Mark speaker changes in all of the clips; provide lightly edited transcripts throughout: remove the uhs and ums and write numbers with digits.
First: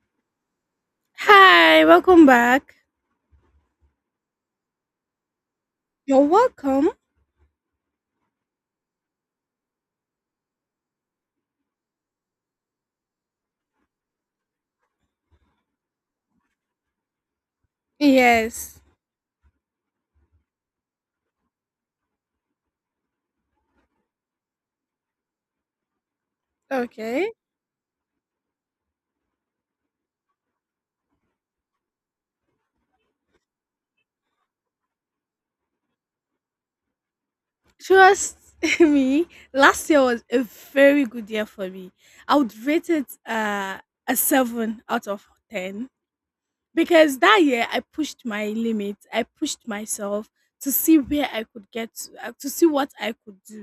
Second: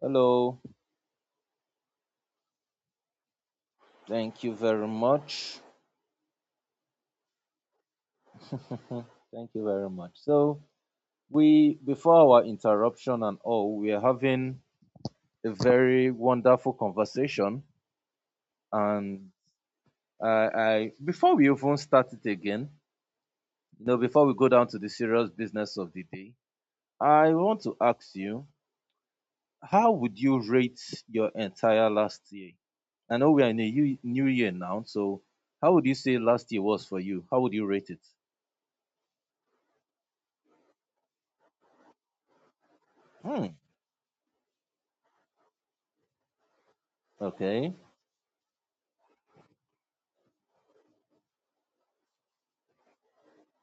Speaker 1: Hello.
Speaker 2: Hi, welcome back.
Speaker 1: Thank you very much.
Speaker 2: You're welcome.
Speaker 1: Thank you very much. So we before our interruption and all, we are having a very wonderful conversation.
Speaker 2: Yes,
Speaker 1: And I, I, before we even start it again, before we go down to the serious business of the day, I
Speaker 2: okay.
Speaker 1: want to ask you, how would you rate your entire last year? I know we are in a new year now, so how would you say last year was for you? How would you rate it?
Speaker 2: Trust me, last year was a very good year for me. I would rate it
Speaker 1: Hmm.
Speaker 2: a 7 out of 10. Because that year
Speaker 1: Okay.
Speaker 2: I pushed my limit. I pushed myself to see where I could get to see what I could do.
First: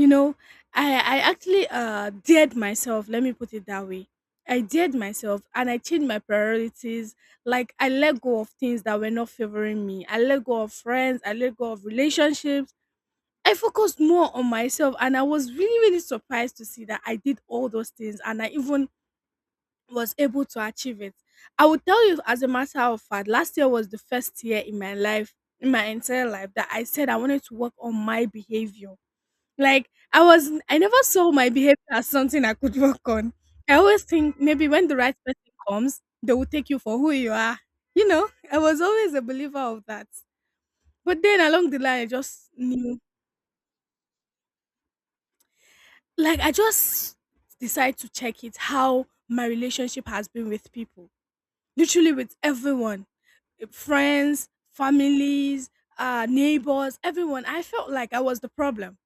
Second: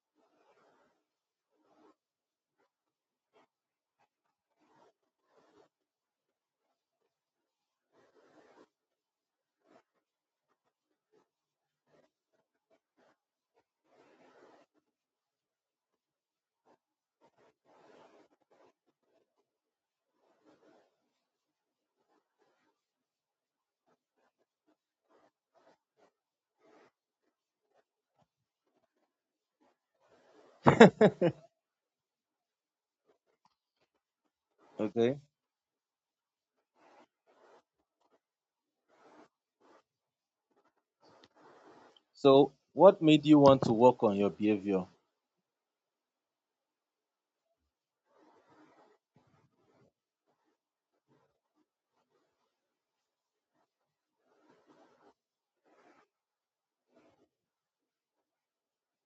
Speaker 2: You know, I actually dared myself. Let me put it that way. I dared myself and I changed my priorities. Like I let go of things that were not favoring me. I let go of friends. I let go of relationships. I focused more on myself and I was really surprised to see that I did all those things and I even was able to achieve it. I will tell you, as a matter of fact, last year was the first year in my life, in my entire life, that I said I wanted to work on my behavior. Like I never saw my behavior as something I could work on. I always think maybe when the right
Speaker 1: Okay.
Speaker 2: person comes, they will take you for who you are. You know, I was always a believer of that. But then along the line I just
Speaker 1: So,
Speaker 2: knew,
Speaker 1: what made you want to work on your behavior?
Speaker 2: like I just decide to check it, how my relationship has been with people. Literally with everyone, friends, families, neighbors, everyone. I felt like I was the problem.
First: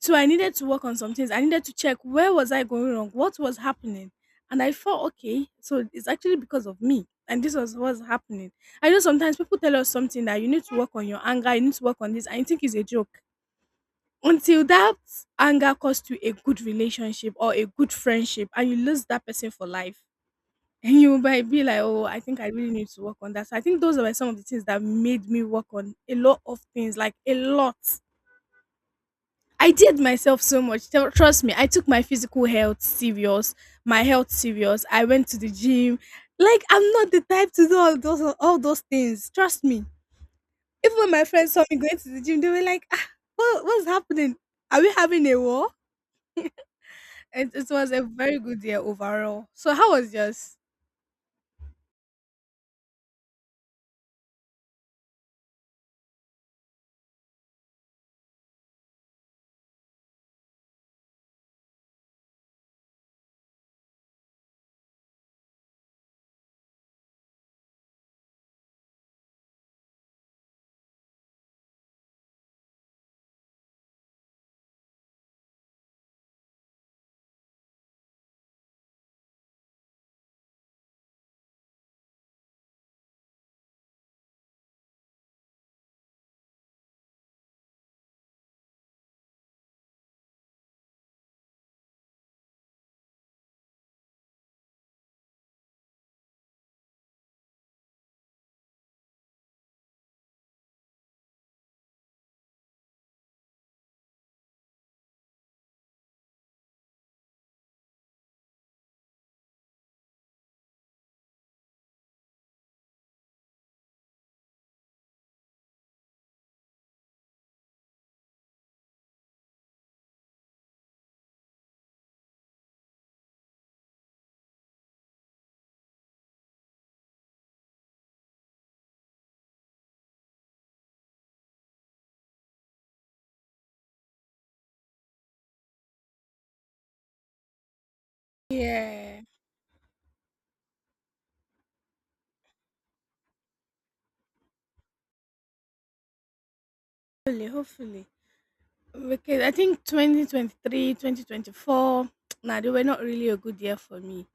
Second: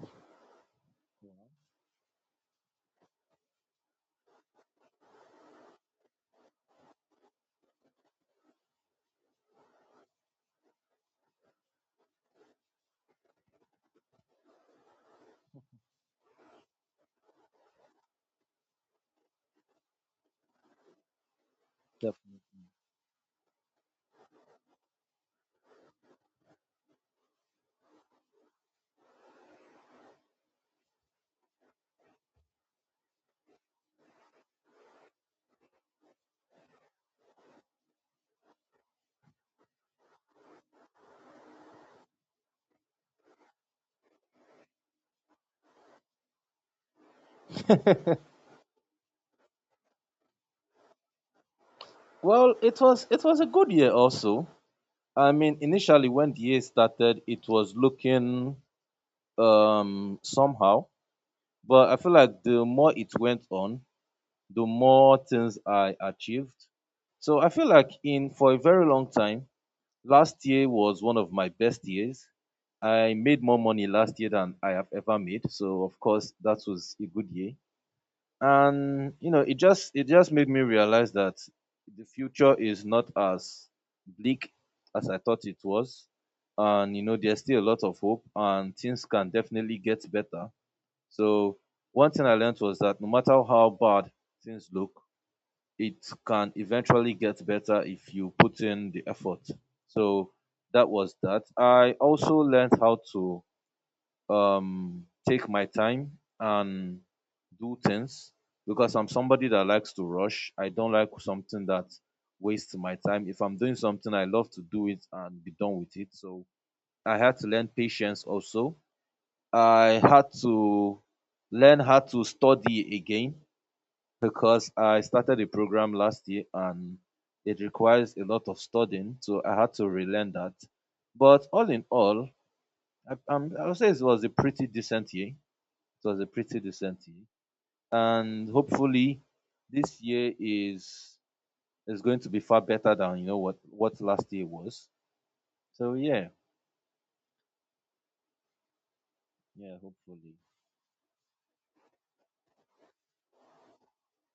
Speaker 2: So I needed to work on some things. I needed to check, where was I going wrong? What was happening? And I felt okay. So it's actually because of me. And this was what's happening. I know sometimes people tell us something, that you need to work on your anger, you need to work on this, and you think it's a joke. Until that anger costs you a good relationship or a good friendship and you lose that person for life, and you might be like, oh, I think I really need to work on that. So I think those were some of the things that made me work on a lot of things, like a lot. I did myself so much. Trust me, I took my physical health serious, my health serious. I went to the gym. Like, I'm not the type to do all those things. Trust me. Even when my friends saw me going to the gym, they were like, ah, what's happening? Are we having a war? It was a
Speaker 1: Definitely.
Speaker 2: very good year overall. So how was yours?
Speaker 1: Well, it was a good year also. I mean, initially when the year started, it was looking somehow, but I feel like the more it went on, the more things I achieved. So I feel like in for a very long time, last year was one of my best years. I made more money last year than I have ever made. So of course that was a good year. And it just made me realize that the future is not as bleak as I thought it was, and there's still a lot of hope and things can definitely get better. So one thing I learned was that no matter how bad things look, it can eventually get better if you put in the effort. So that was that. I also learned how to take my time and do things, because I'm somebody that likes to rush. I don't like something that wastes my time. If I'm doing something, I love to do it and be done with it. So I had to learn patience also. I had to learn how to study again because I started a program last year and it requires a lot of studying. So I had to relearn that. But all in all, I would say it was a pretty decent year. It was a pretty decent year, and
Speaker 2: Yeah.
Speaker 1: hopefully this year is going to be far better than what last year was. So yeah,
Speaker 2: Hopefully, hopefully. Because I
Speaker 1: yeah,
Speaker 2: think twenty
Speaker 1: hopefully.
Speaker 2: twenty three, 2024. 2024, nah, they were not really a good year for me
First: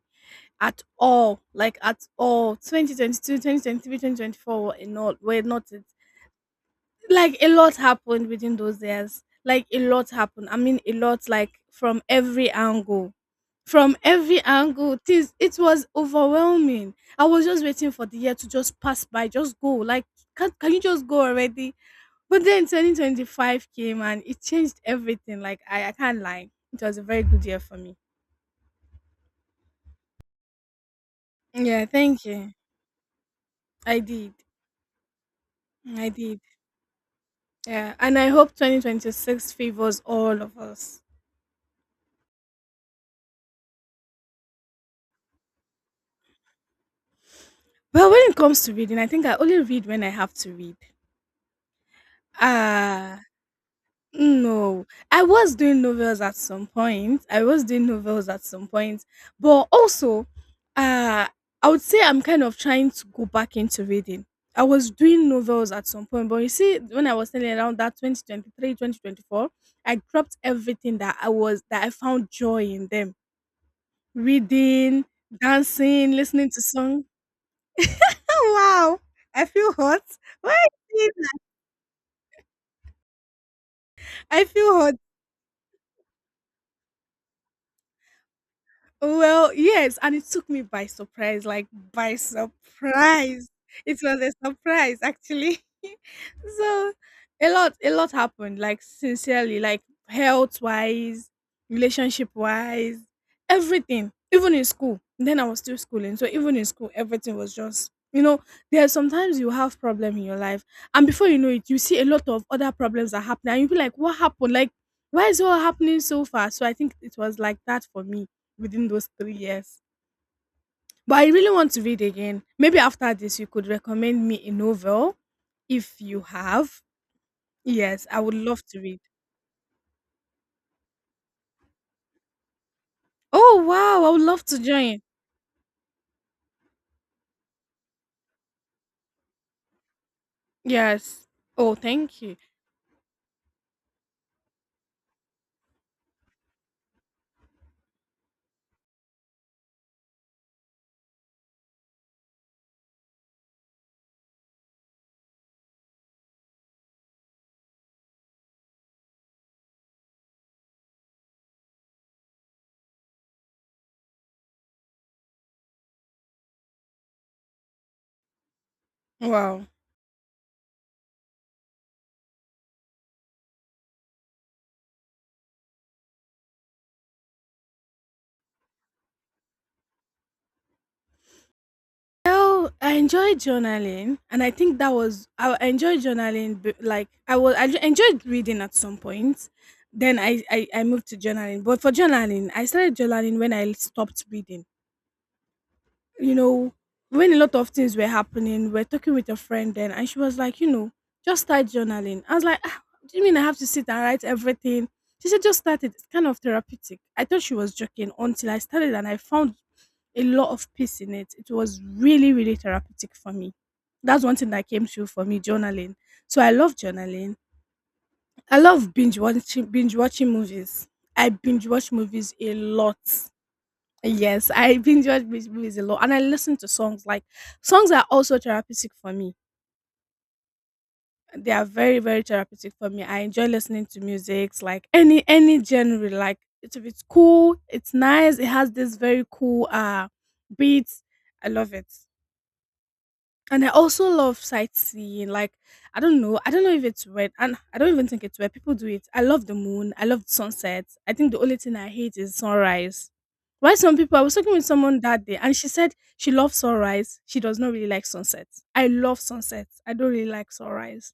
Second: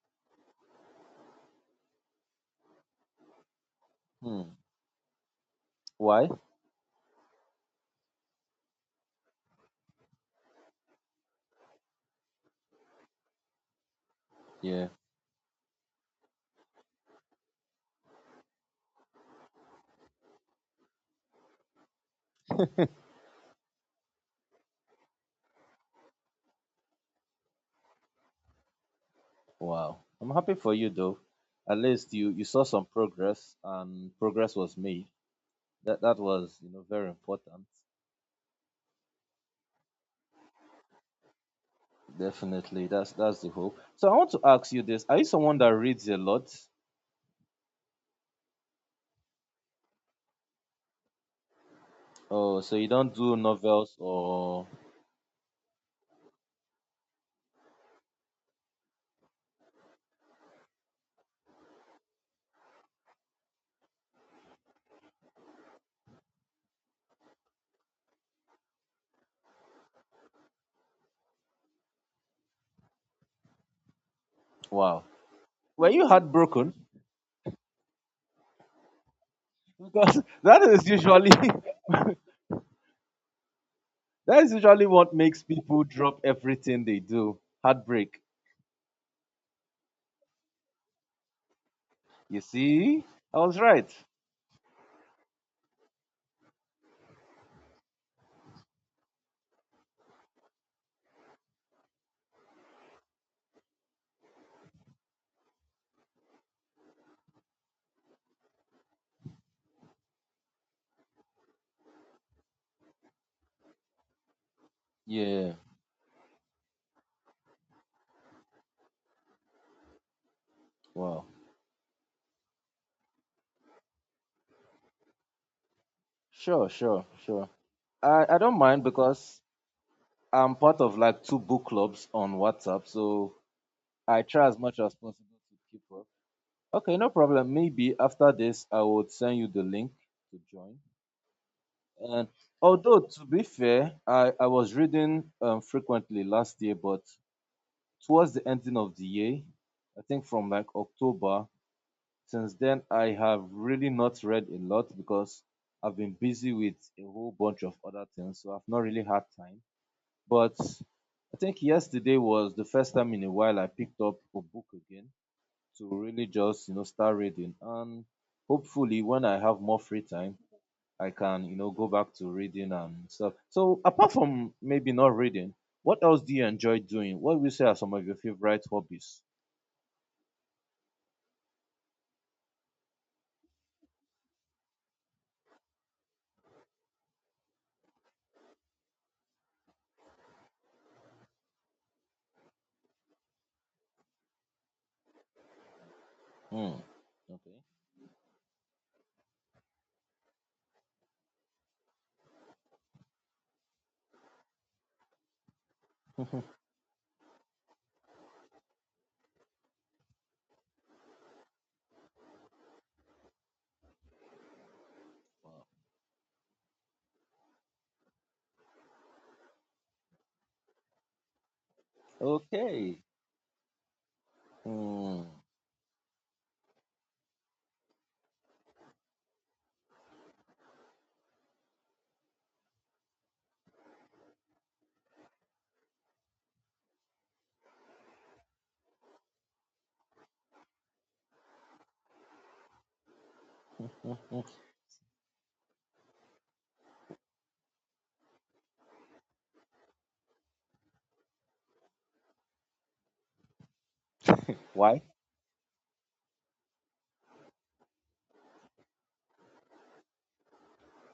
Speaker 2: at all. Like, at all. 2022, 2023, twenty twenty
Speaker 1: Hmm.
Speaker 2: four were not it.
Speaker 1: Why?
Speaker 2: Like, a lot happened within those years. Like, a lot happened. I mean, a lot, like, from every angle. From every
Speaker 1: Yeah.
Speaker 2: angle, this it was overwhelming. I was just waiting for the year to just pass by, just go. Like, can you just go already? But then 2025 came and it changed everything. Like I can't lie. It was a very good year for me.
Speaker 1: Wow. I'm happy for you though. At
Speaker 2: Yeah,
Speaker 1: least
Speaker 2: thank
Speaker 1: you
Speaker 2: you.
Speaker 1: saw some progress
Speaker 2: I
Speaker 1: and
Speaker 2: did.
Speaker 1: progress was made. That
Speaker 2: I
Speaker 1: that
Speaker 2: did.
Speaker 1: was very important.
Speaker 2: Yeah. And I hope 2026 favors all of us.
Speaker 1: Definitely. That's the hope. So I want to ask you this: are you someone that reads a lot?
Speaker 2: Well, when it comes to reading, I think I only read when I have to read.
Speaker 1: Oh, so you don't
Speaker 2: Ah,
Speaker 1: do novels or—
Speaker 2: No, I was doing novels at some point. I was doing novels at some point, but also, uh, I would say I'm kind of trying to go back into reading. I was doing novels at some point, but you see, when I was telling around that 2023, 2024, I dropped everything that I found joy in them,
Speaker 1: wow?
Speaker 2: reading,
Speaker 1: Were you
Speaker 2: dancing, listening to
Speaker 1: heartbroken?
Speaker 2: song. Oh wow, I feel hot.
Speaker 1: Because
Speaker 2: Why?
Speaker 1: that is usually that
Speaker 2: I
Speaker 1: is
Speaker 2: feel
Speaker 1: usually
Speaker 2: hot.
Speaker 1: what makes people drop everything they do. Heartbreak.
Speaker 2: Well, yes, and it took me by surprise, like, by
Speaker 1: You see? I
Speaker 2: surprise.
Speaker 1: was right.
Speaker 2: It was a surprise actually. So a lot happened, like sincerely, like, health wise, relationship wise, everything. Even in school. Then I was still schooling. So even in school, everything was just. There are sometimes you have problem in your life, and before you know it, you see a lot of other problems are happening, and you be like, "What happened? Like, why is it
Speaker 1: Yeah.
Speaker 2: all happening so fast?" So I think it was like that for me within those 3 years. But
Speaker 1: Wow.
Speaker 2: I really want to read again. Maybe after this, you could recommend me a novel if you
Speaker 1: Sure,
Speaker 2: have.
Speaker 1: sure, sure.
Speaker 2: Yes, I
Speaker 1: I,
Speaker 2: would
Speaker 1: I don't
Speaker 2: love to
Speaker 1: mind
Speaker 2: read.
Speaker 1: because I'm part of like two book clubs on WhatsApp, so
Speaker 2: Oh, wow. I would
Speaker 1: I
Speaker 2: love
Speaker 1: try as
Speaker 2: to
Speaker 1: much as
Speaker 2: join.
Speaker 1: possible to keep up. Okay, no problem. Maybe after this, I would send you the link to join.
Speaker 2: Yes. Oh, thank
Speaker 1: And
Speaker 2: you.
Speaker 1: although to be fair, I was reading frequently last year, but towards the ending of the year, I think from like October. Since then, I have really not read a lot because I've been busy with a whole bunch of other things, so I've not really had time. But I think yesterday was the first time in a while I picked up a book again to really just start reading. And hopefully, when I have
Speaker 2: Wow.
Speaker 1: more free time, I can go back to reading and stuff. So, apart from maybe not reading, what else do you enjoy doing? What would you say are some of your favorite hobbies?
Speaker 2: Well, I enjoy journaling, and I think that was I enjoyed journaling. Like I enjoyed reading at some point. Then I moved to journaling, but for journaling, I started journaling when I stopped reading. You know,
Speaker 1: Hmm.
Speaker 2: when a lot
Speaker 1: Okay.
Speaker 2: of things were happening, we are talking with a friend then, and she was like, just start journaling. I was like, "Ah, do you mean I have to sit and write everything?" She said, just start it. It's kind of therapeutic. I thought she was joking until I started and I found a lot of peace in it. It was really, really therapeutic for me. That's one thing that came through for me,
Speaker 1: Wow.
Speaker 2: journaling. So I love journaling. I love binge watching movies. I binge watch movies a
Speaker 1: Okay.
Speaker 2: lot. Yes, I binge
Speaker 1: Mm.
Speaker 2: watch movies a lot, and I listen to songs. Like, songs are also therapeutic for me. They are very, very therapeutic for me. I enjoy listening to music, like any genre. Like, it's if it's cool, it's nice. It has this very cool beats. I love it. And I also love sightseeing. Like, I don't know. I don't know if it's weird, and I don't even think it's weird. People do it. I love the moon. I love the sunset. I think the only thing I hate is sunrise. Why some people? I was talking with someone
Speaker 1: Why?
Speaker 2: that day and she said she loves sunrise. She does not really like sunset. I love sunset. I don't really like sunrise.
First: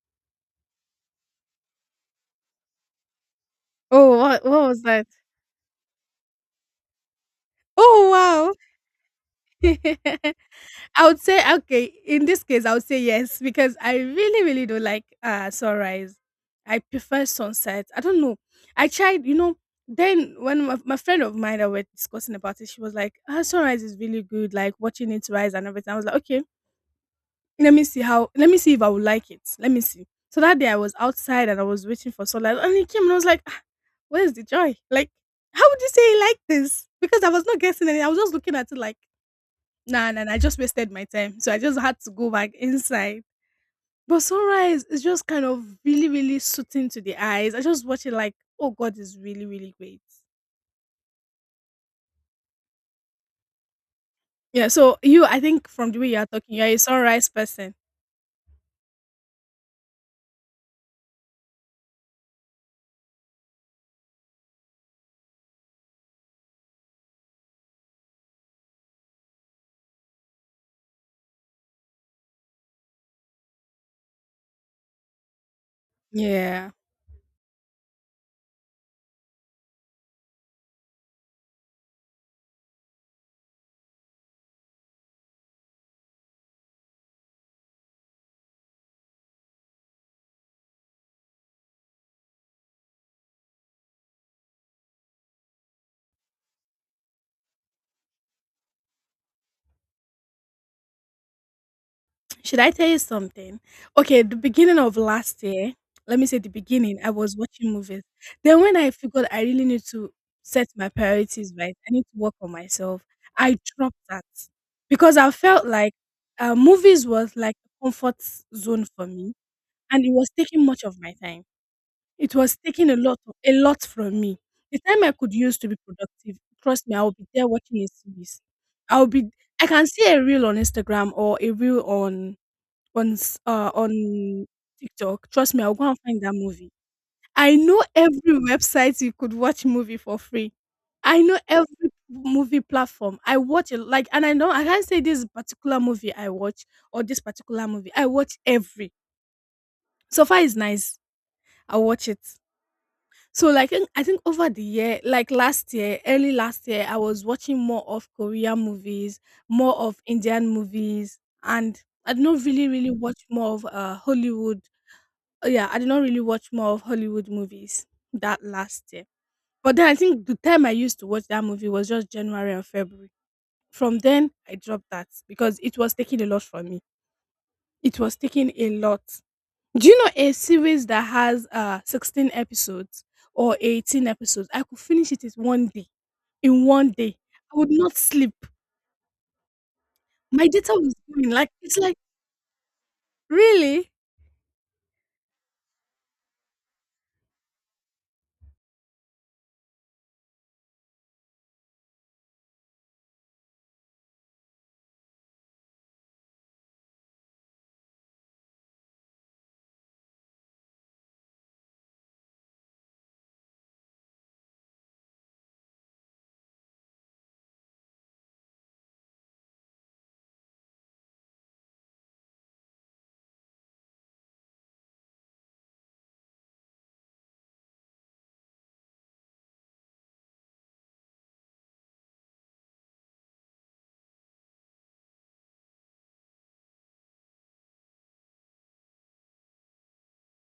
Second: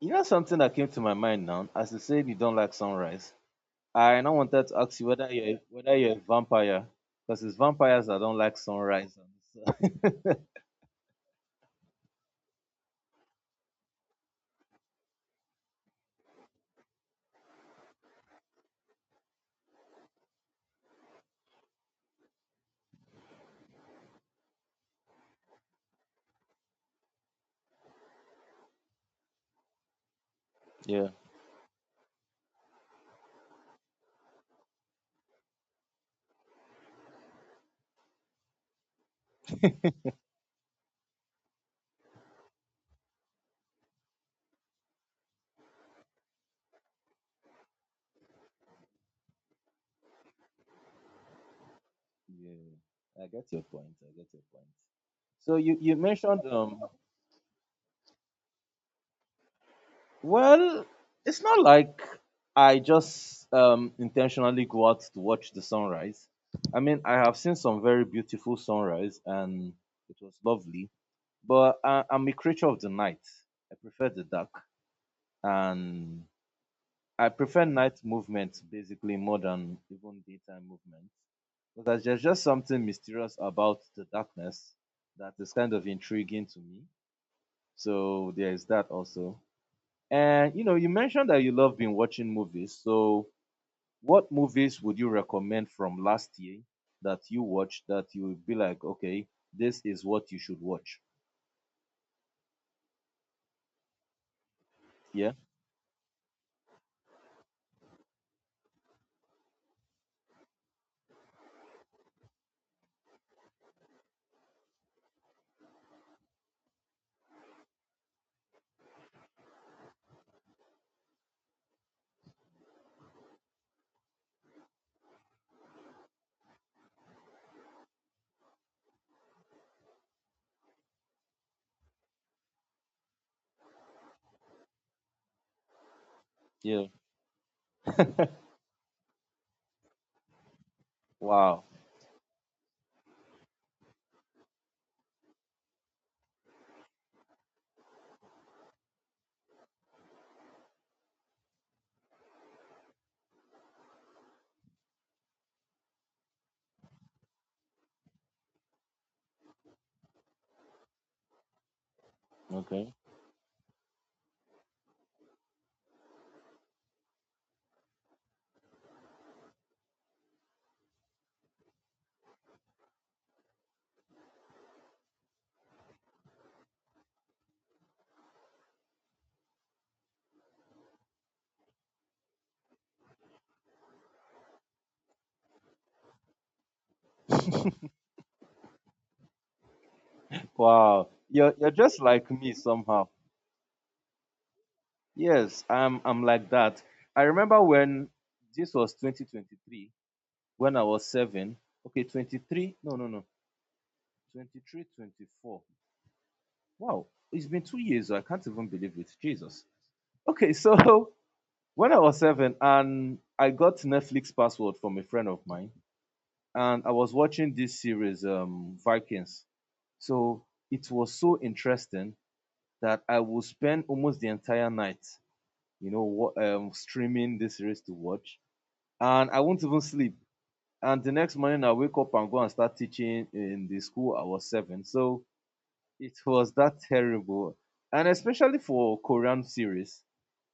Speaker 1: You know something that came to my mind now. As you said, you don't like sunrise.
Speaker 2: Oh,
Speaker 1: I now
Speaker 2: what
Speaker 1: wanted to
Speaker 2: was
Speaker 1: ask
Speaker 2: that?
Speaker 1: you whether you're a vampire, because it's vampires that don't
Speaker 2: Oh,
Speaker 1: like sunrise.
Speaker 2: wow. I would say, okay, in this case I would say yes, because I really don't like sunrise. I prefer sunset. I don't know. I tried, you know, then when my friend of mine that we're discussing about it, she was like, sunrise is really good, like watching it rise and everything. I was like, okay, let me see if I would like it. Let me see. So that day I was
Speaker 1: Yeah.
Speaker 2: outside and I was waiting for sunlight and it came and I was like, where's the joy? Like, how would you say you like this? Because I was not guessing anything. I was just looking at it like, nah, nah, nah, I just wasted my time. So I just had to go back inside. But sunrise is just kind of really, really soothing to the eyes. I just watch it like, oh God, is really, really great.
Speaker 1: Yeah. I get your point. I get your
Speaker 2: Yeah.
Speaker 1: point.
Speaker 2: So you, I
Speaker 1: So
Speaker 2: think,
Speaker 1: you
Speaker 2: from
Speaker 1: you
Speaker 2: the way you are
Speaker 1: mentioned
Speaker 2: talking, you're a
Speaker 1: um
Speaker 2: sunrise person.
Speaker 1: Well, it's not like I just intentionally go out to watch the sunrise. I mean, I have seen some very beautiful sunrise, and it was lovely. But I'm a creature of the night. I prefer the dark, and
Speaker 2: Yeah.
Speaker 1: I prefer night movements basically more than even daytime movements. Because there's just something mysterious about the darkness that is kind of intriguing to me. So there is that also. And you mentioned that you love been watching movies. So, what movies would you recommend from last year that you watched that you would be like, okay, this is what you should watch?
Speaker 2: Should I tell you something? Okay, the beginning of
Speaker 1: Yeah.
Speaker 2: last year, let me say the beginning, I was watching movies. Then when I figured I really need to set my priorities right, I need to work on myself, I dropped that because I felt like movies was like a comfort zone for me, and it was taking much of my time. It was taking a lot from me. The time I could use to be productive, trust me, I will be there watching a series. I'll be. I can see a reel on Instagram or a reel on TikTok. Trust me, I'll go and find that movie.
Speaker 1: Yeah.
Speaker 2: I know every website you could watch movie for free. I know
Speaker 1: Wow.
Speaker 2: every movie platform. I watch it like, and I know I can't say this particular movie I watch or this particular movie. I watch every. So far is nice. I watch it. So like I think over the year, like last year, early last year, I was watching more of Korean movies, more of Indian movies, and I don't really, really
Speaker 1: Okay.
Speaker 2: watch more of Hollywood. Oh, yeah, I did not really watch more of Hollywood movies that last year. But then I think the time I used to watch that movie was just January and February. From then, I dropped that because it was taking a lot from me. It was taking a lot. Do you know a series that has 16 episodes or 18 episodes? I could finish it in one day. In one day. I would not sleep. My data was
Speaker 1: Wow.
Speaker 2: going like,
Speaker 1: You're
Speaker 2: it's like,
Speaker 1: just like me somehow.
Speaker 2: really?
Speaker 1: Yes, I'm like that. I remember when this was 2023, when I was seven. Okay, 23. No, no, no. 23, 24. Wow. It's been 2 years. I can't even believe it. Jesus. Okay, so when I was seven and I got Netflix password from a friend of mine, and I was watching this series, Vikings. So it was so interesting that I would spend almost the entire night, streaming this series to watch, and I won't even sleep. And the next morning, I wake up and go and start teaching in the school. I was seven. So it was that terrible. And especially for Korean series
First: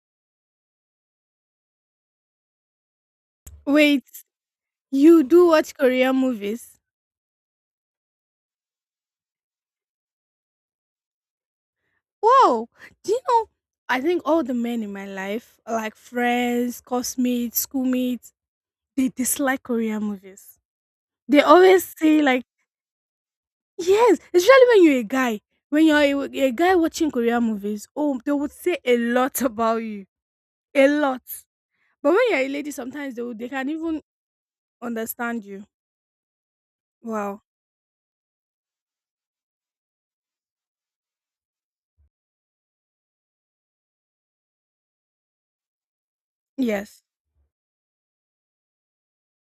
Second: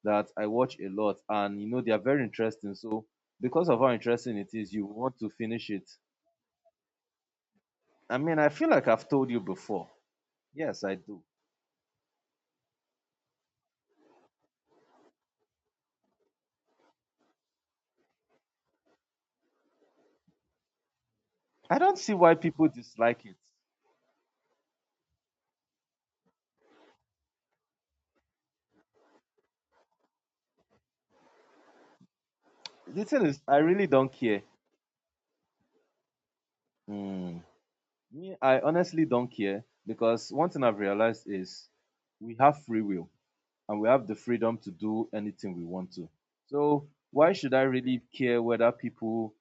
Speaker 1: that I watch a lot, and you know they are very interesting. So because of how
Speaker 2: Wait,
Speaker 1: interesting it is, you want
Speaker 2: you
Speaker 1: to
Speaker 2: do
Speaker 1: finish
Speaker 2: watch
Speaker 1: it.
Speaker 2: Korean movies?
Speaker 1: I mean, I feel like I've told you before. Yes, I do.
Speaker 2: Whoa! Do you know? I think all the men in my life, like friends, classmates, schoolmates, they dislike Korean movies. They
Speaker 1: I
Speaker 2: always
Speaker 1: don't see
Speaker 2: say
Speaker 1: why
Speaker 2: like,
Speaker 1: people dislike it.
Speaker 2: yes, especially when you're a guy. When you're a guy watching Korean movies, oh, they would say a lot about you, a lot. But when you're a lady,
Speaker 1: The
Speaker 2: sometimes they
Speaker 1: thing is,
Speaker 2: would, they
Speaker 1: I
Speaker 2: can
Speaker 1: really
Speaker 2: even
Speaker 1: don't care.
Speaker 2: understand you.
Speaker 1: Hmm.
Speaker 2: Wow.
Speaker 1: Me, I honestly don't care because one thing I've realized is we have free will and we have the freedom to do anything we want to. So
Speaker 2: Yes.
Speaker 1: why should I really care whether people,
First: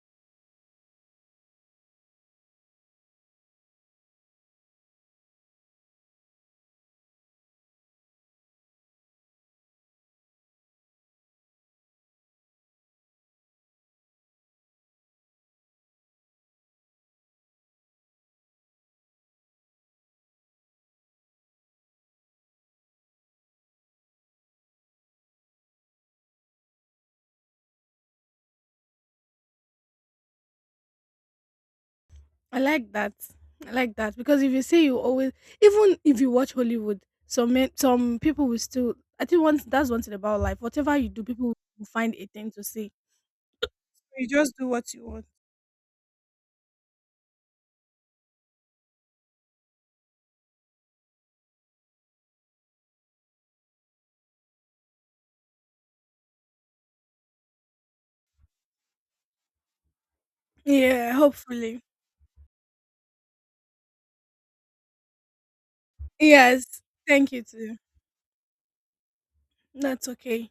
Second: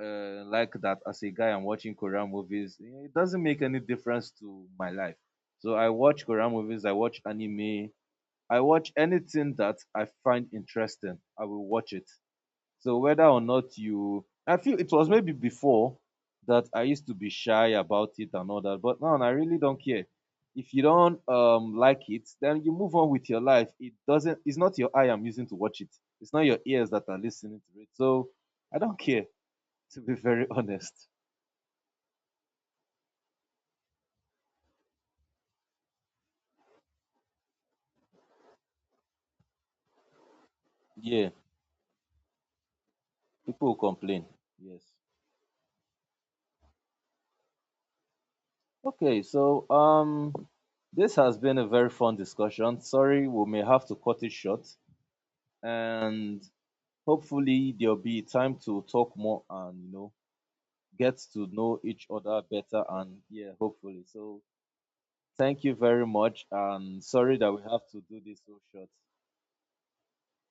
Speaker 1: like, that as a guy I'm watching Korean movies? Yeah, it doesn't make any difference to my life. So I watch Korean movies, I watch anime, I watch anything that I find interesting, I will watch it. So whether or not you I feel it was maybe before that I used to be shy about it and all that, but now I really don't care. If you don't like it, then you move on with your life. It's not your eye I'm using to watch it. It's not your ears that are listening to it. So I don't care, to be very honest.
Speaker 2: I like that. I like that because if you say you always, even if you watch Hollywood, some men, some people will still. I think once that's one thing about life. Whatever you do,
Speaker 1: Yeah,
Speaker 2: people will find a thing to say.
Speaker 1: people will complain.
Speaker 2: You just do
Speaker 1: Yes.
Speaker 2: what you want.
Speaker 1: Okay, so this has been a very fun discussion. Sorry, we may have to cut it short, and hopefully there'll be time to talk more, and
Speaker 2: Yeah,
Speaker 1: get to know
Speaker 2: hopefully.
Speaker 1: each other better, and yeah, hopefully. So thank you very much,
Speaker 2: Yes.
Speaker 1: and
Speaker 2: Thank
Speaker 1: sorry
Speaker 2: you
Speaker 1: that we
Speaker 2: too.
Speaker 1: have to do this so short.
Speaker 2: That's okay.